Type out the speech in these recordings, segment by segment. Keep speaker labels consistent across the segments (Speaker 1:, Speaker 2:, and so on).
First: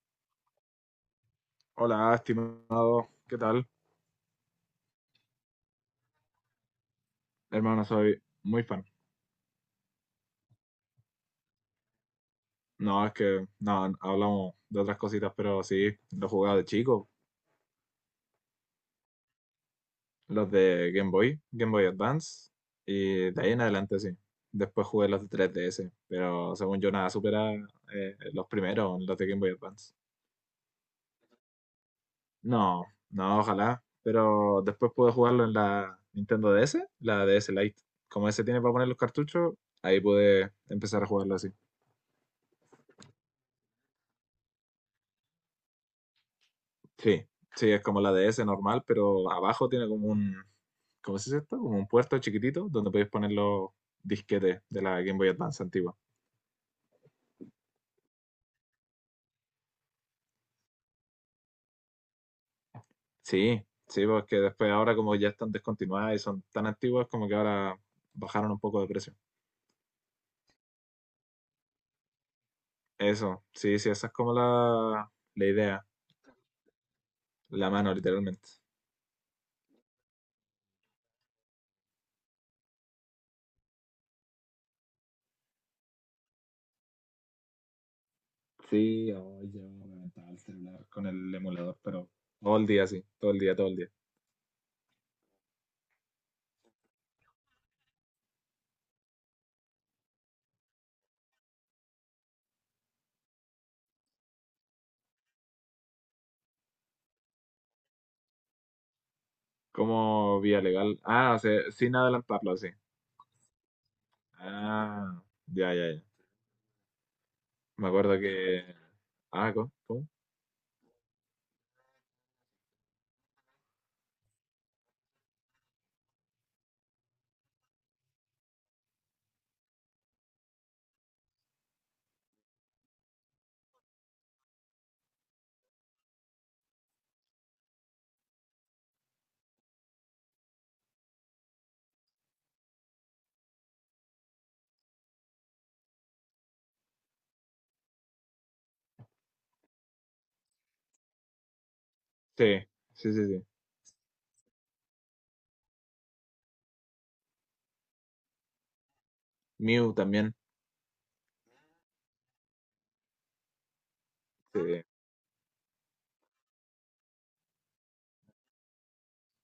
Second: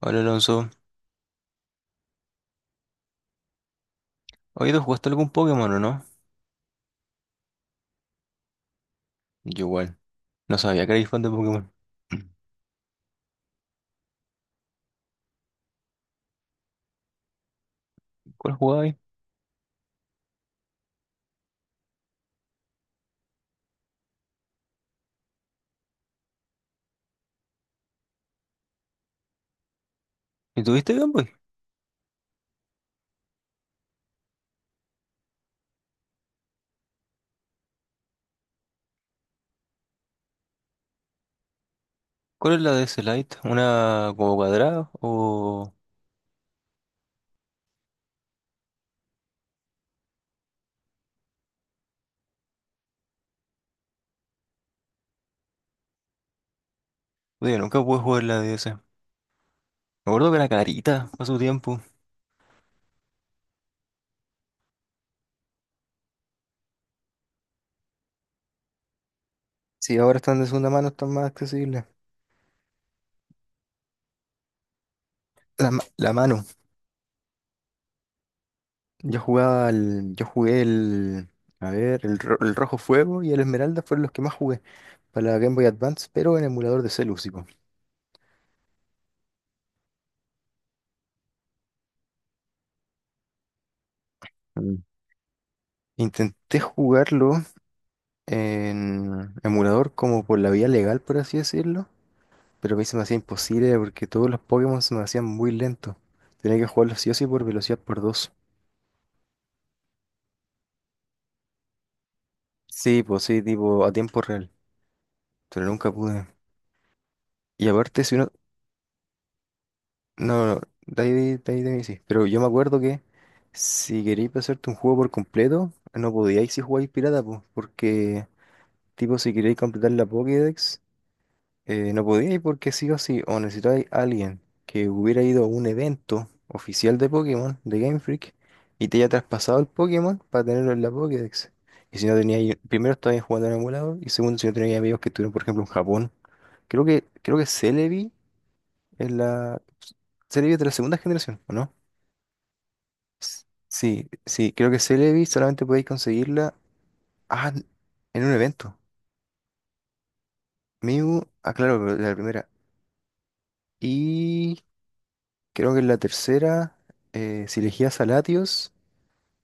Speaker 1: Hola Alonso,
Speaker 2: Hola, estimado. ¿Qué tal?
Speaker 1: ¿hoy tú jugaste algún Pokémon o no?
Speaker 2: Hermano, soy muy fan.
Speaker 1: Yo igual, no sabía que erais fan de Pokémon.
Speaker 2: No, es que no, hablamos de otras cositas, pero sí, los jugaba de chico,
Speaker 1: ¿Cuál jugabais?
Speaker 2: los de Game Boy, Game Boy Advance, y de ahí en adelante sí. Después jugué los de 3DS, pero según yo nada supera los primeros, los de Game Boy Advance.
Speaker 1: ¿Y tuviste Game Boy?
Speaker 2: No, no, ojalá, pero después pude jugarlo en la Nintendo DS, la DS Lite. Como ese tiene para poner los cartuchos, ahí pude empezar a jugarlo así.
Speaker 1: ¿Cuál es la DS Lite? ¿Una como cuadrada o?
Speaker 2: Sí, sí, es como la DS normal, pero abajo tiene como un, ¿cómo se dice esto? Como un puerto chiquitito donde podéis poner los disquetes de la Game Boy Advance antigua.
Speaker 1: Oye, nunca pude jugar la DS. Me acuerdo que era carita a su tiempo.
Speaker 2: Sí, sí, porque después ahora como ya están descontinuadas y son tan antiguas como que ahora bajaron un poco de precio.
Speaker 1: Sí, ahora están de segunda mano, están más accesibles.
Speaker 2: Eso, sí, sí, esa es como la
Speaker 1: La, ma-
Speaker 2: idea,
Speaker 1: la mano.
Speaker 2: la mano literalmente.
Speaker 1: Yo jugué el. A ver, el Rojo Fuego y el Esmeralda fueron los que más jugué para la Game Boy Advance, pero en emulador de celu, sí, po.
Speaker 2: Sí, hoy yo me metaba el celular con el emulador, pero todo el día, sí, todo el día, todo el día.
Speaker 1: Mm. Intenté jugarlo en emulador como por la vía legal, por así decirlo, pero a mí se me hacía imposible porque todos los Pokémon se me hacían muy lentos. Tenía que jugarlos sí o sí por velocidad por dos.
Speaker 2: Como vía legal. Ah, o sea, sin adelantarlo, así.
Speaker 1: Sí, pues sí, tipo a tiempo real,
Speaker 2: Ah,
Speaker 1: pero
Speaker 2: ya, ya,
Speaker 1: nunca
Speaker 2: ya.
Speaker 1: pude. Y
Speaker 2: Me
Speaker 1: aparte, si
Speaker 2: acuerdo
Speaker 1: uno...
Speaker 2: que. Ah, ¿cómo? ¿Cómo?
Speaker 1: No, no, de ahí, de ahí de mí sí, pero yo me acuerdo que si queréis pasarte un juego por completo, no podíais si jugáis pirata, pues, porque tipo si queréis completar la Pokédex. No podía ir porque sí o sí, o necesitáis a alguien que hubiera ido a un evento oficial de Pokémon, de Game Freak, y te haya traspasado el Pokémon para tenerlo en la Pokédex. Y si no teníais, primero estabais jugando en emulador, y segundo, si no teníais amigos que estuvieron, por ejemplo, en Japón. Creo que Celebi es la. Celebi es de la segunda generación, ¿o no?
Speaker 2: Sí, sí, sí, sí.
Speaker 1: Sí, sí, creo que Celebi solamente podéis conseguirla ah, en un evento.
Speaker 2: Mew también.
Speaker 1: Mew, ah, claro, pero de la primera.
Speaker 2: Sí,
Speaker 1: Creo que en la tercera, si elegías a Latios,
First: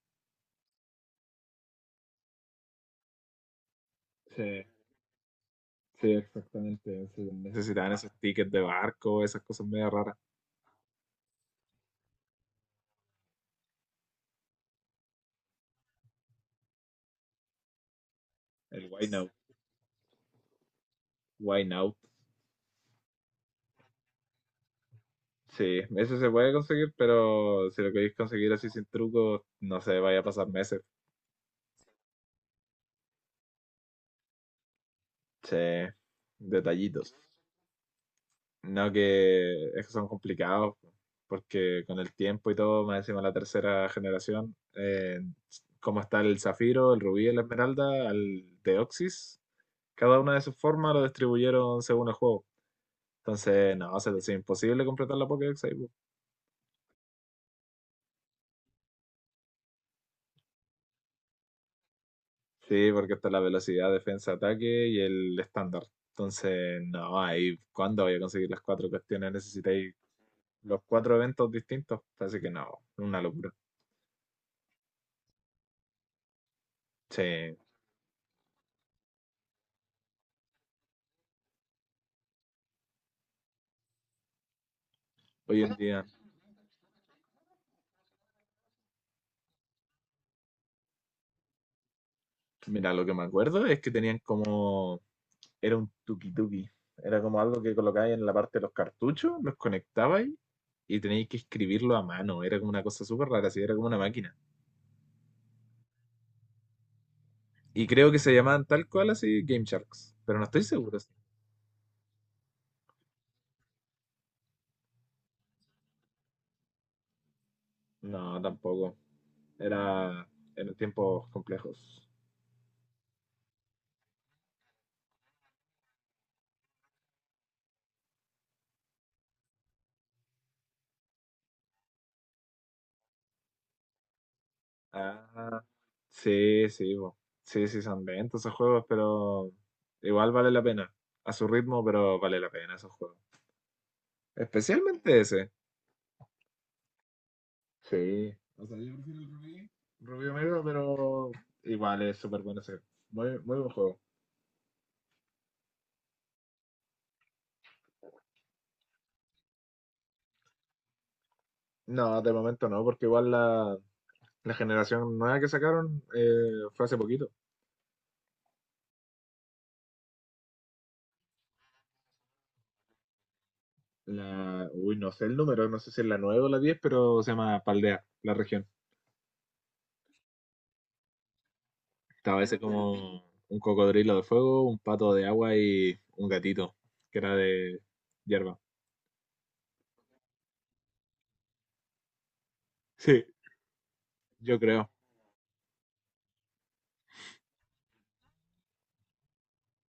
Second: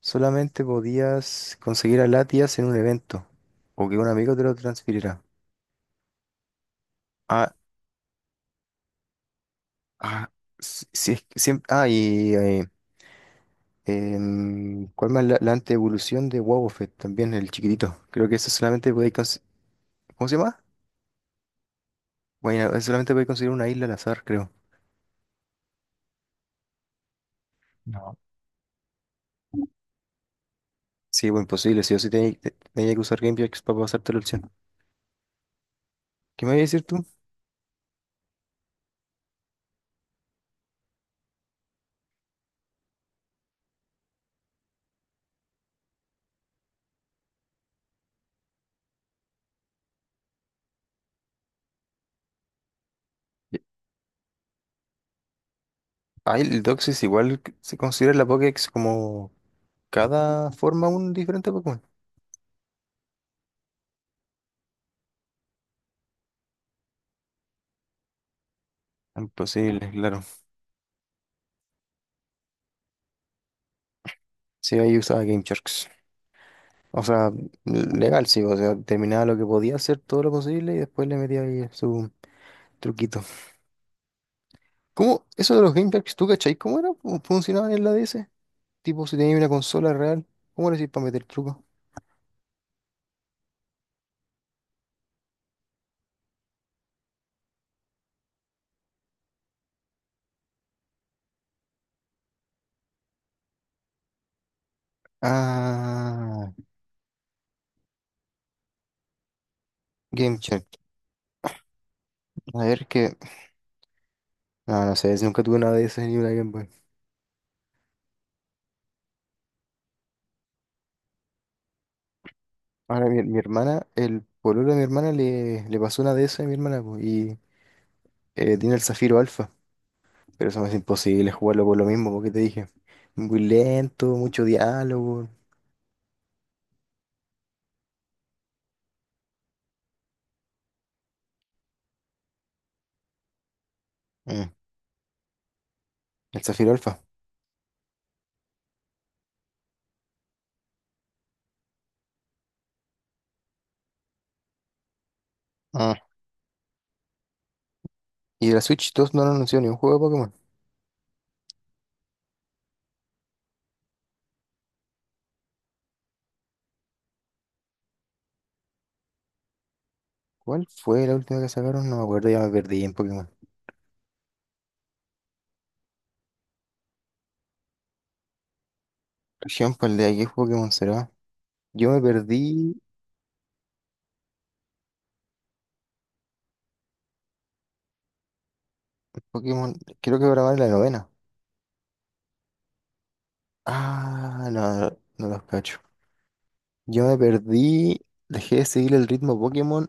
Speaker 1: solamente podías conseguir a Latias en un evento o que un amigo te lo
Speaker 2: sí,
Speaker 1: transfiriera.
Speaker 2: sí, exactamente, ese
Speaker 1: Ah,
Speaker 2: también. Necesitaban esos tickets de barco, esas cosas medio raras.
Speaker 1: ah, si es que siempre. ¿Cuál más? La antievolución de Wobbuffet, también el chiquitito. Creo que eso
Speaker 2: El
Speaker 1: solamente podéis
Speaker 2: Wine Out.
Speaker 1: conseguir. ¿Cómo se llama? Bueno, eso solamente podéis conseguir una isla al azar, creo.
Speaker 2: Sí, eso se puede conseguir, pero si lo queréis
Speaker 1: No.
Speaker 2: conseguir así sin truco, no sé, vaya a pasar meses.
Speaker 1: Sí, bueno, imposible. Sí o sí tenías que usar GamePix para pasarte la opción.
Speaker 2: Sí,
Speaker 1: ¿Qué me vas a decir tú?
Speaker 2: detallitos. No, que es que son complicados, porque con el tiempo y todo, más encima la tercera generación, como está el zafiro, el rubí, la esmeralda, el deoxys, cada una de sus formas lo distribuyeron según el juego. Entonces, no, se te hace imposible completar la Pokédex ahí, po.
Speaker 1: Ah, el Doxis igual que se considera la Pokédex como cada forma un diferente Pokémon.
Speaker 2: Sí, porque está la velocidad, defensa, ataque y el estándar. Entonces, no, ahí, ¿cuándo voy a conseguir las cuatro cuestiones?
Speaker 1: Imposible,
Speaker 2: Necesitáis
Speaker 1: claro.
Speaker 2: los cuatro eventos distintos. Así que no, una locura.
Speaker 1: Sí, ahí usaba Game Sharks. O sea,
Speaker 2: Sí,
Speaker 1: legal, sí, o sea, terminaba lo que podía hacer, todo lo posible, y después le metía ahí su truquito. ¿Cómo? Eso de
Speaker 2: hoy
Speaker 1: los
Speaker 2: en
Speaker 1: Game
Speaker 2: día.
Speaker 1: Sharks, ¿tú cachai cómo era? ¿Cómo funcionaba en la DS? Tipo, si tenías una consola real, ¿cómo le hacías para meter truco?
Speaker 2: Mira, lo que me acuerdo es que tenían como. Era un tuki-tuki. Era como algo que colocabais en la parte de los cartuchos, los conectabais y teníais que escribirlo a mano. Era como una cosa súper rara, así era como una máquina.
Speaker 1: Ah,
Speaker 2: Y creo que se llamaban tal cual así Game Sharks, pero
Speaker 1: Game
Speaker 2: no estoy
Speaker 1: Shark.
Speaker 2: seguro. Sí.
Speaker 1: A ver que. No, no sé, si nunca tuve una DS ni una Game Boy.
Speaker 2: No, tampoco. Era en tiempos complejos.
Speaker 1: Ahora mi hermana, el pololo de mi hermana le pasó una DS a mi hermana, po, y tiene el Zafiro Alpha. Pero eso me hace imposible jugarlo por lo mismo, porque te dije. Muy lento, mucho diálogo.
Speaker 2: Ah, sí, sí, bo. Sí, sí, son lentos esos juegos, pero igual vale la pena. A su ritmo, pero vale la pena esos juegos.
Speaker 1: Mm.
Speaker 2: Especialmente ese.
Speaker 1: El Zafiro Alpha.
Speaker 2: Sí. O sea, yo prefiero el Rubí, Rubí Omega, pero igual es súper bueno ese. Muy, muy buen juego.
Speaker 1: Ah, y de la Switch 2 no han anunciado ni un juego de Pokémon.
Speaker 2: No, de momento no, porque igual la generación nueva que sacaron fue hace poquito.
Speaker 1: ¿Cuál fue la última que sacaron? No me acuerdo, ya me perdí en Pokémon.
Speaker 2: La, uy, no sé el número, no sé si es la 9 o la diez pero se llama Paldea, la región.
Speaker 1: Por ejemplo, el de aquí, ¿qué Pokémon será? Yo me
Speaker 2: Estaba ese
Speaker 1: perdí
Speaker 2: como un cocodrilo de fuego, un pato de agua y un gatito, que era de hierba.
Speaker 1: en Pokémon, creo que ahora va en la novena.
Speaker 2: Sí,
Speaker 1: Ah, no,
Speaker 2: yo creo.
Speaker 1: no, no los cacho. Yo me perdí, dejé de seguir el ritmo Pokémon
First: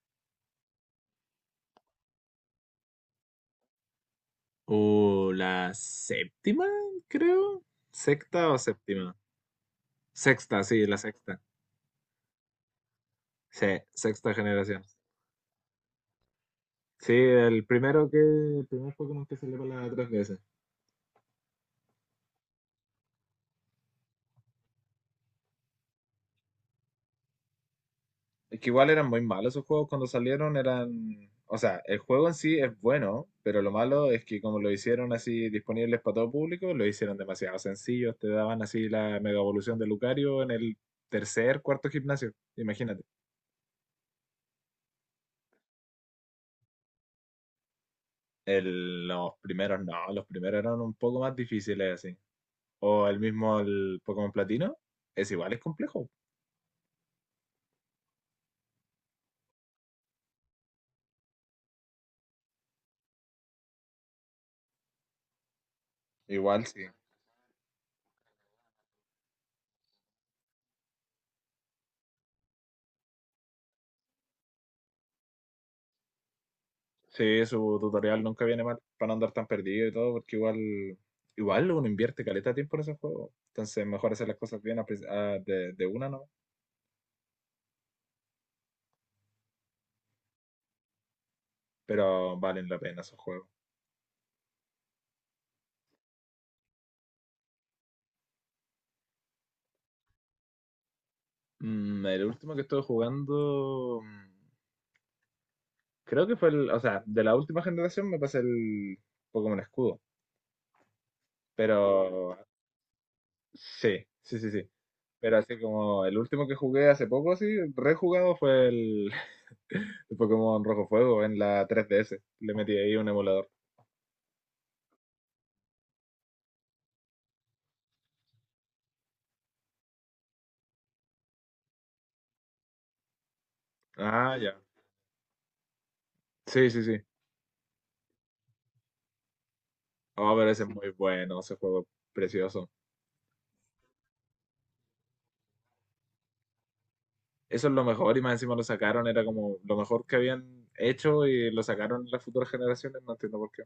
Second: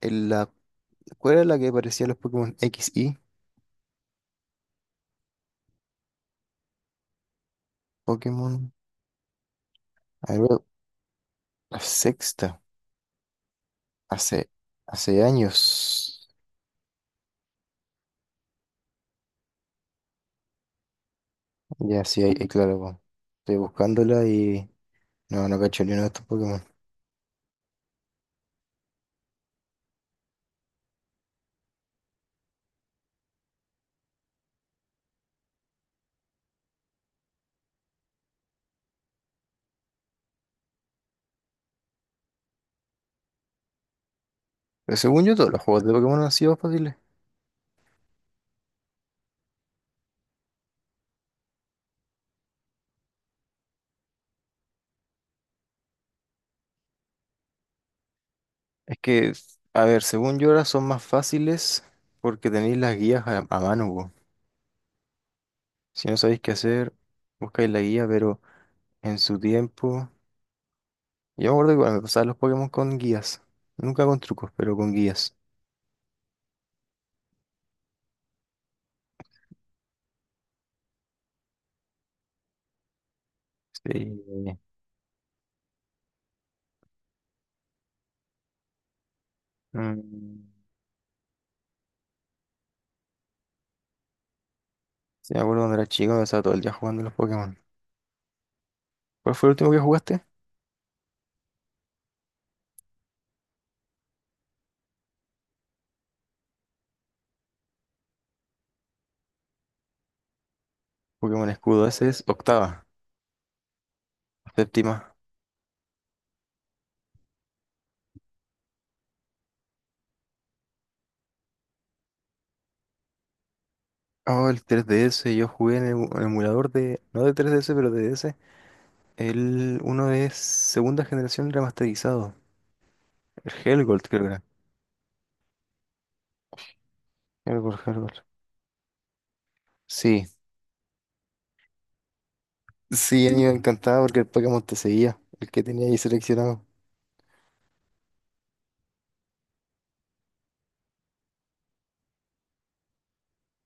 Speaker 1: en la. ¿Cuál era la que parecía los Pokémon X y?
Speaker 2: La séptima, creo. Sexta
Speaker 1: Pokémon.
Speaker 2: o séptima.
Speaker 1: A ver,
Speaker 2: Sexta, sí, la sexta.
Speaker 1: la sexta.
Speaker 2: Sí, sexta
Speaker 1: Hace,
Speaker 2: generación.
Speaker 1: hace años.
Speaker 2: Sí, el primero que, el primer Pokémon que salió para la 3DS.
Speaker 1: Ya, sí, ahí, claro, po. Estoy buscándola y no, no cacho ni uno de estos Pokémon.
Speaker 2: Es que igual eran muy malos esos juegos cuando salieron, eran... O sea, el juego en sí es bueno, pero lo malo es que como lo hicieron así disponibles para todo público, lo hicieron demasiado sencillo. Te daban así la mega evolución de Lucario en el tercer, cuarto gimnasio, imagínate.
Speaker 1: Pero según yo, todos los juegos de Pokémon han sido fáciles.
Speaker 2: Los primeros no, los primeros eran un poco más difíciles así. O el mismo el Pokémon Platino, es igual, es complejo.
Speaker 1: Es que, a ver, según yo ahora son más fáciles porque tenéis las guías a mano, po. Si no sabéis qué
Speaker 2: Igual sí.
Speaker 1: hacer, buscáis la guía, pero en su tiempo. Yo me acuerdo que cuando me pasaban los Pokémon con guías. Nunca con trucos, pero con guías.
Speaker 2: Sí, su tutorial nunca viene mal para no andar tan perdido y todo, porque igual, igual uno invierte caleta de tiempo en esos juegos. Entonces, mejor
Speaker 1: Sí.
Speaker 2: hacer las cosas bien a prin- a- de una, ¿no?
Speaker 1: Mm,
Speaker 2: Pero valen la pena esos juegos.
Speaker 1: sí, me acuerdo cuando era chico, me pasaba todo el día jugando a los Pokémon. ¿Cuál fue el último que jugaste?
Speaker 2: Mm, el último que estuve jugando, mm, creo que fue el, o sea, de la última generación me pasé el Pokémon Escudo.
Speaker 1: Pokémon
Speaker 2: Pero
Speaker 1: Escudo, ese es octava,
Speaker 2: sí, sí, sí, sí.
Speaker 1: séptima.
Speaker 2: Pero así como el último que jugué hace poco, así, rejugado fue el, el Pokémon Rojo Fuego en la 3DS. Le metí ahí un emulador.
Speaker 1: Oh, el 3DS yo jugué en el emulador de, no de 3DS, pero de DS. El uno de segunda generación remasterizado. El Helgold, creo que
Speaker 2: Ah,
Speaker 1: era.
Speaker 2: ya. Sí, sí, sí.
Speaker 1: Helgold, Helgold. Sí,
Speaker 2: Oh, pero ese es muy bueno, ese juego precioso.
Speaker 1: sí, a mí me encantaba porque el Pokémon te seguía, el que tenía ahí seleccionado.
Speaker 2: Eso es lo mejor y más encima lo sacaron, era como lo mejor que habían hecho y lo sacaron las futuras generaciones, no entiendo por qué.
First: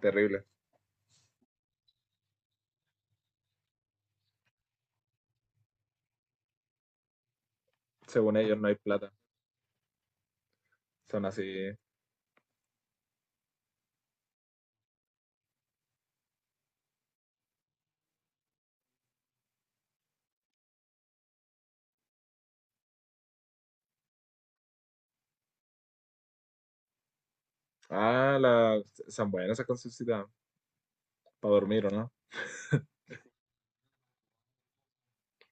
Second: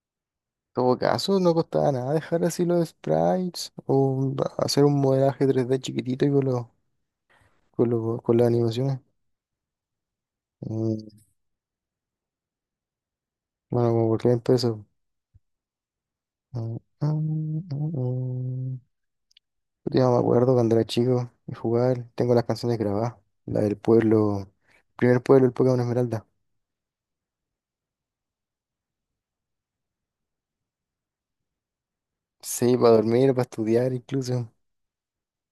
Speaker 2: Terrible.
Speaker 1: En todo caso, no costaba nada dejar así los sprites o hacer un modelaje 3D chiquitito y con
Speaker 2: Según
Speaker 1: las
Speaker 2: ellos no hay
Speaker 1: animaciones.
Speaker 2: plata.
Speaker 1: Mm,
Speaker 2: Son así.
Speaker 1: Bueno, como por qué pesos. Mm, mm, mm, mm. Yo me acuerdo cuando era chico y jugar, tengo las canciones grabadas, la del pueblo, primer pueblo, el Pokémon Esmeralda.
Speaker 2: Ah, la... son buenas esas concesitas para dormir, ¿o no?
Speaker 1: Sí, para dormir, para estudiar incluso.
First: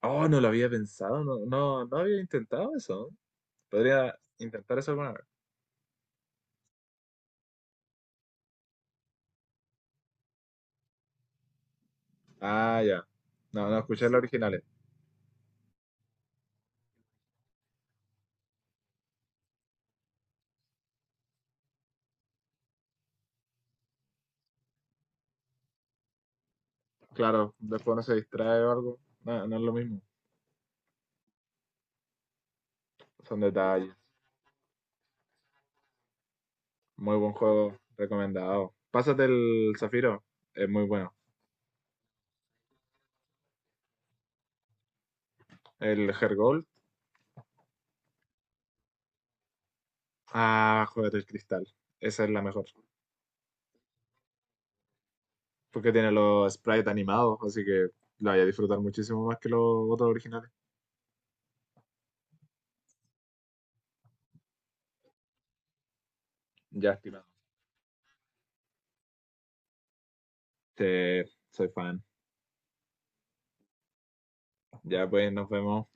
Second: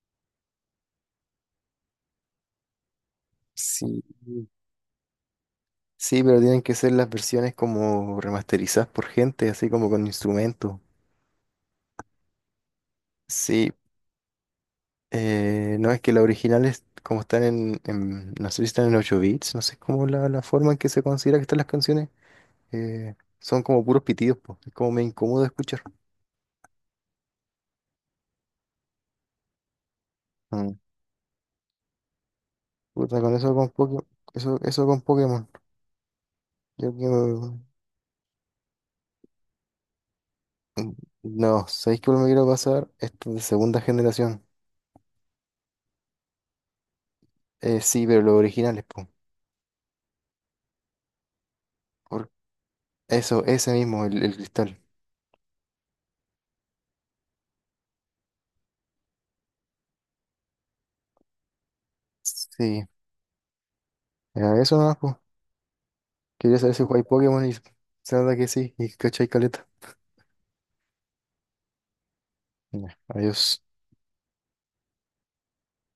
Speaker 2: Oh, no lo había pensado, no, no, no había intentado eso.
Speaker 1: Sí,
Speaker 2: Podría intentar eso alguna vez.
Speaker 1: sí, pero tienen que ser las versiones como remasterizadas por gente, así como con instrumentos.
Speaker 2: Ah, ya. No,
Speaker 1: Sí,
Speaker 2: no escuché los originales.
Speaker 1: no es que las originales como están no sé si están en 8 bits, no sé cómo la forma en que se considera que están las canciones, eh, son como puros pitidos, po, es como me incómodo escuchar.
Speaker 2: Claro, después no se distrae o algo. No, no es lo mismo.
Speaker 1: Mm. Puta, con
Speaker 2: Son
Speaker 1: eso con
Speaker 2: detalles.
Speaker 1: Pokémon, eso con Pokémon. Yo
Speaker 2: Muy buen
Speaker 1: quiero...
Speaker 2: juego, recomendado. Pásate el Zafiro, es muy bueno.
Speaker 1: No, ¿sabéis que me quiero pasar? Esto de segunda generación.
Speaker 2: El Hergold,
Speaker 1: Sí, pero los originales, po.
Speaker 2: ah, juegate el Cristal. Esa
Speaker 1: Por
Speaker 2: es la mejor.
Speaker 1: eso, ese mismo, el cristal.
Speaker 2: Porque tiene los sprites animados, así que la voy a disfrutar muchísimo más que los otros originales.
Speaker 1: Sí, ya, eso nomás, po. Quería saber si
Speaker 2: Ya,
Speaker 1: jugáis
Speaker 2: estimado.
Speaker 1: Pokémon y se nota que sí, y cachai caleta.
Speaker 2: Te- soy fan.
Speaker 1: Ya, adiós.
Speaker 2: Ya pues, nos vemos.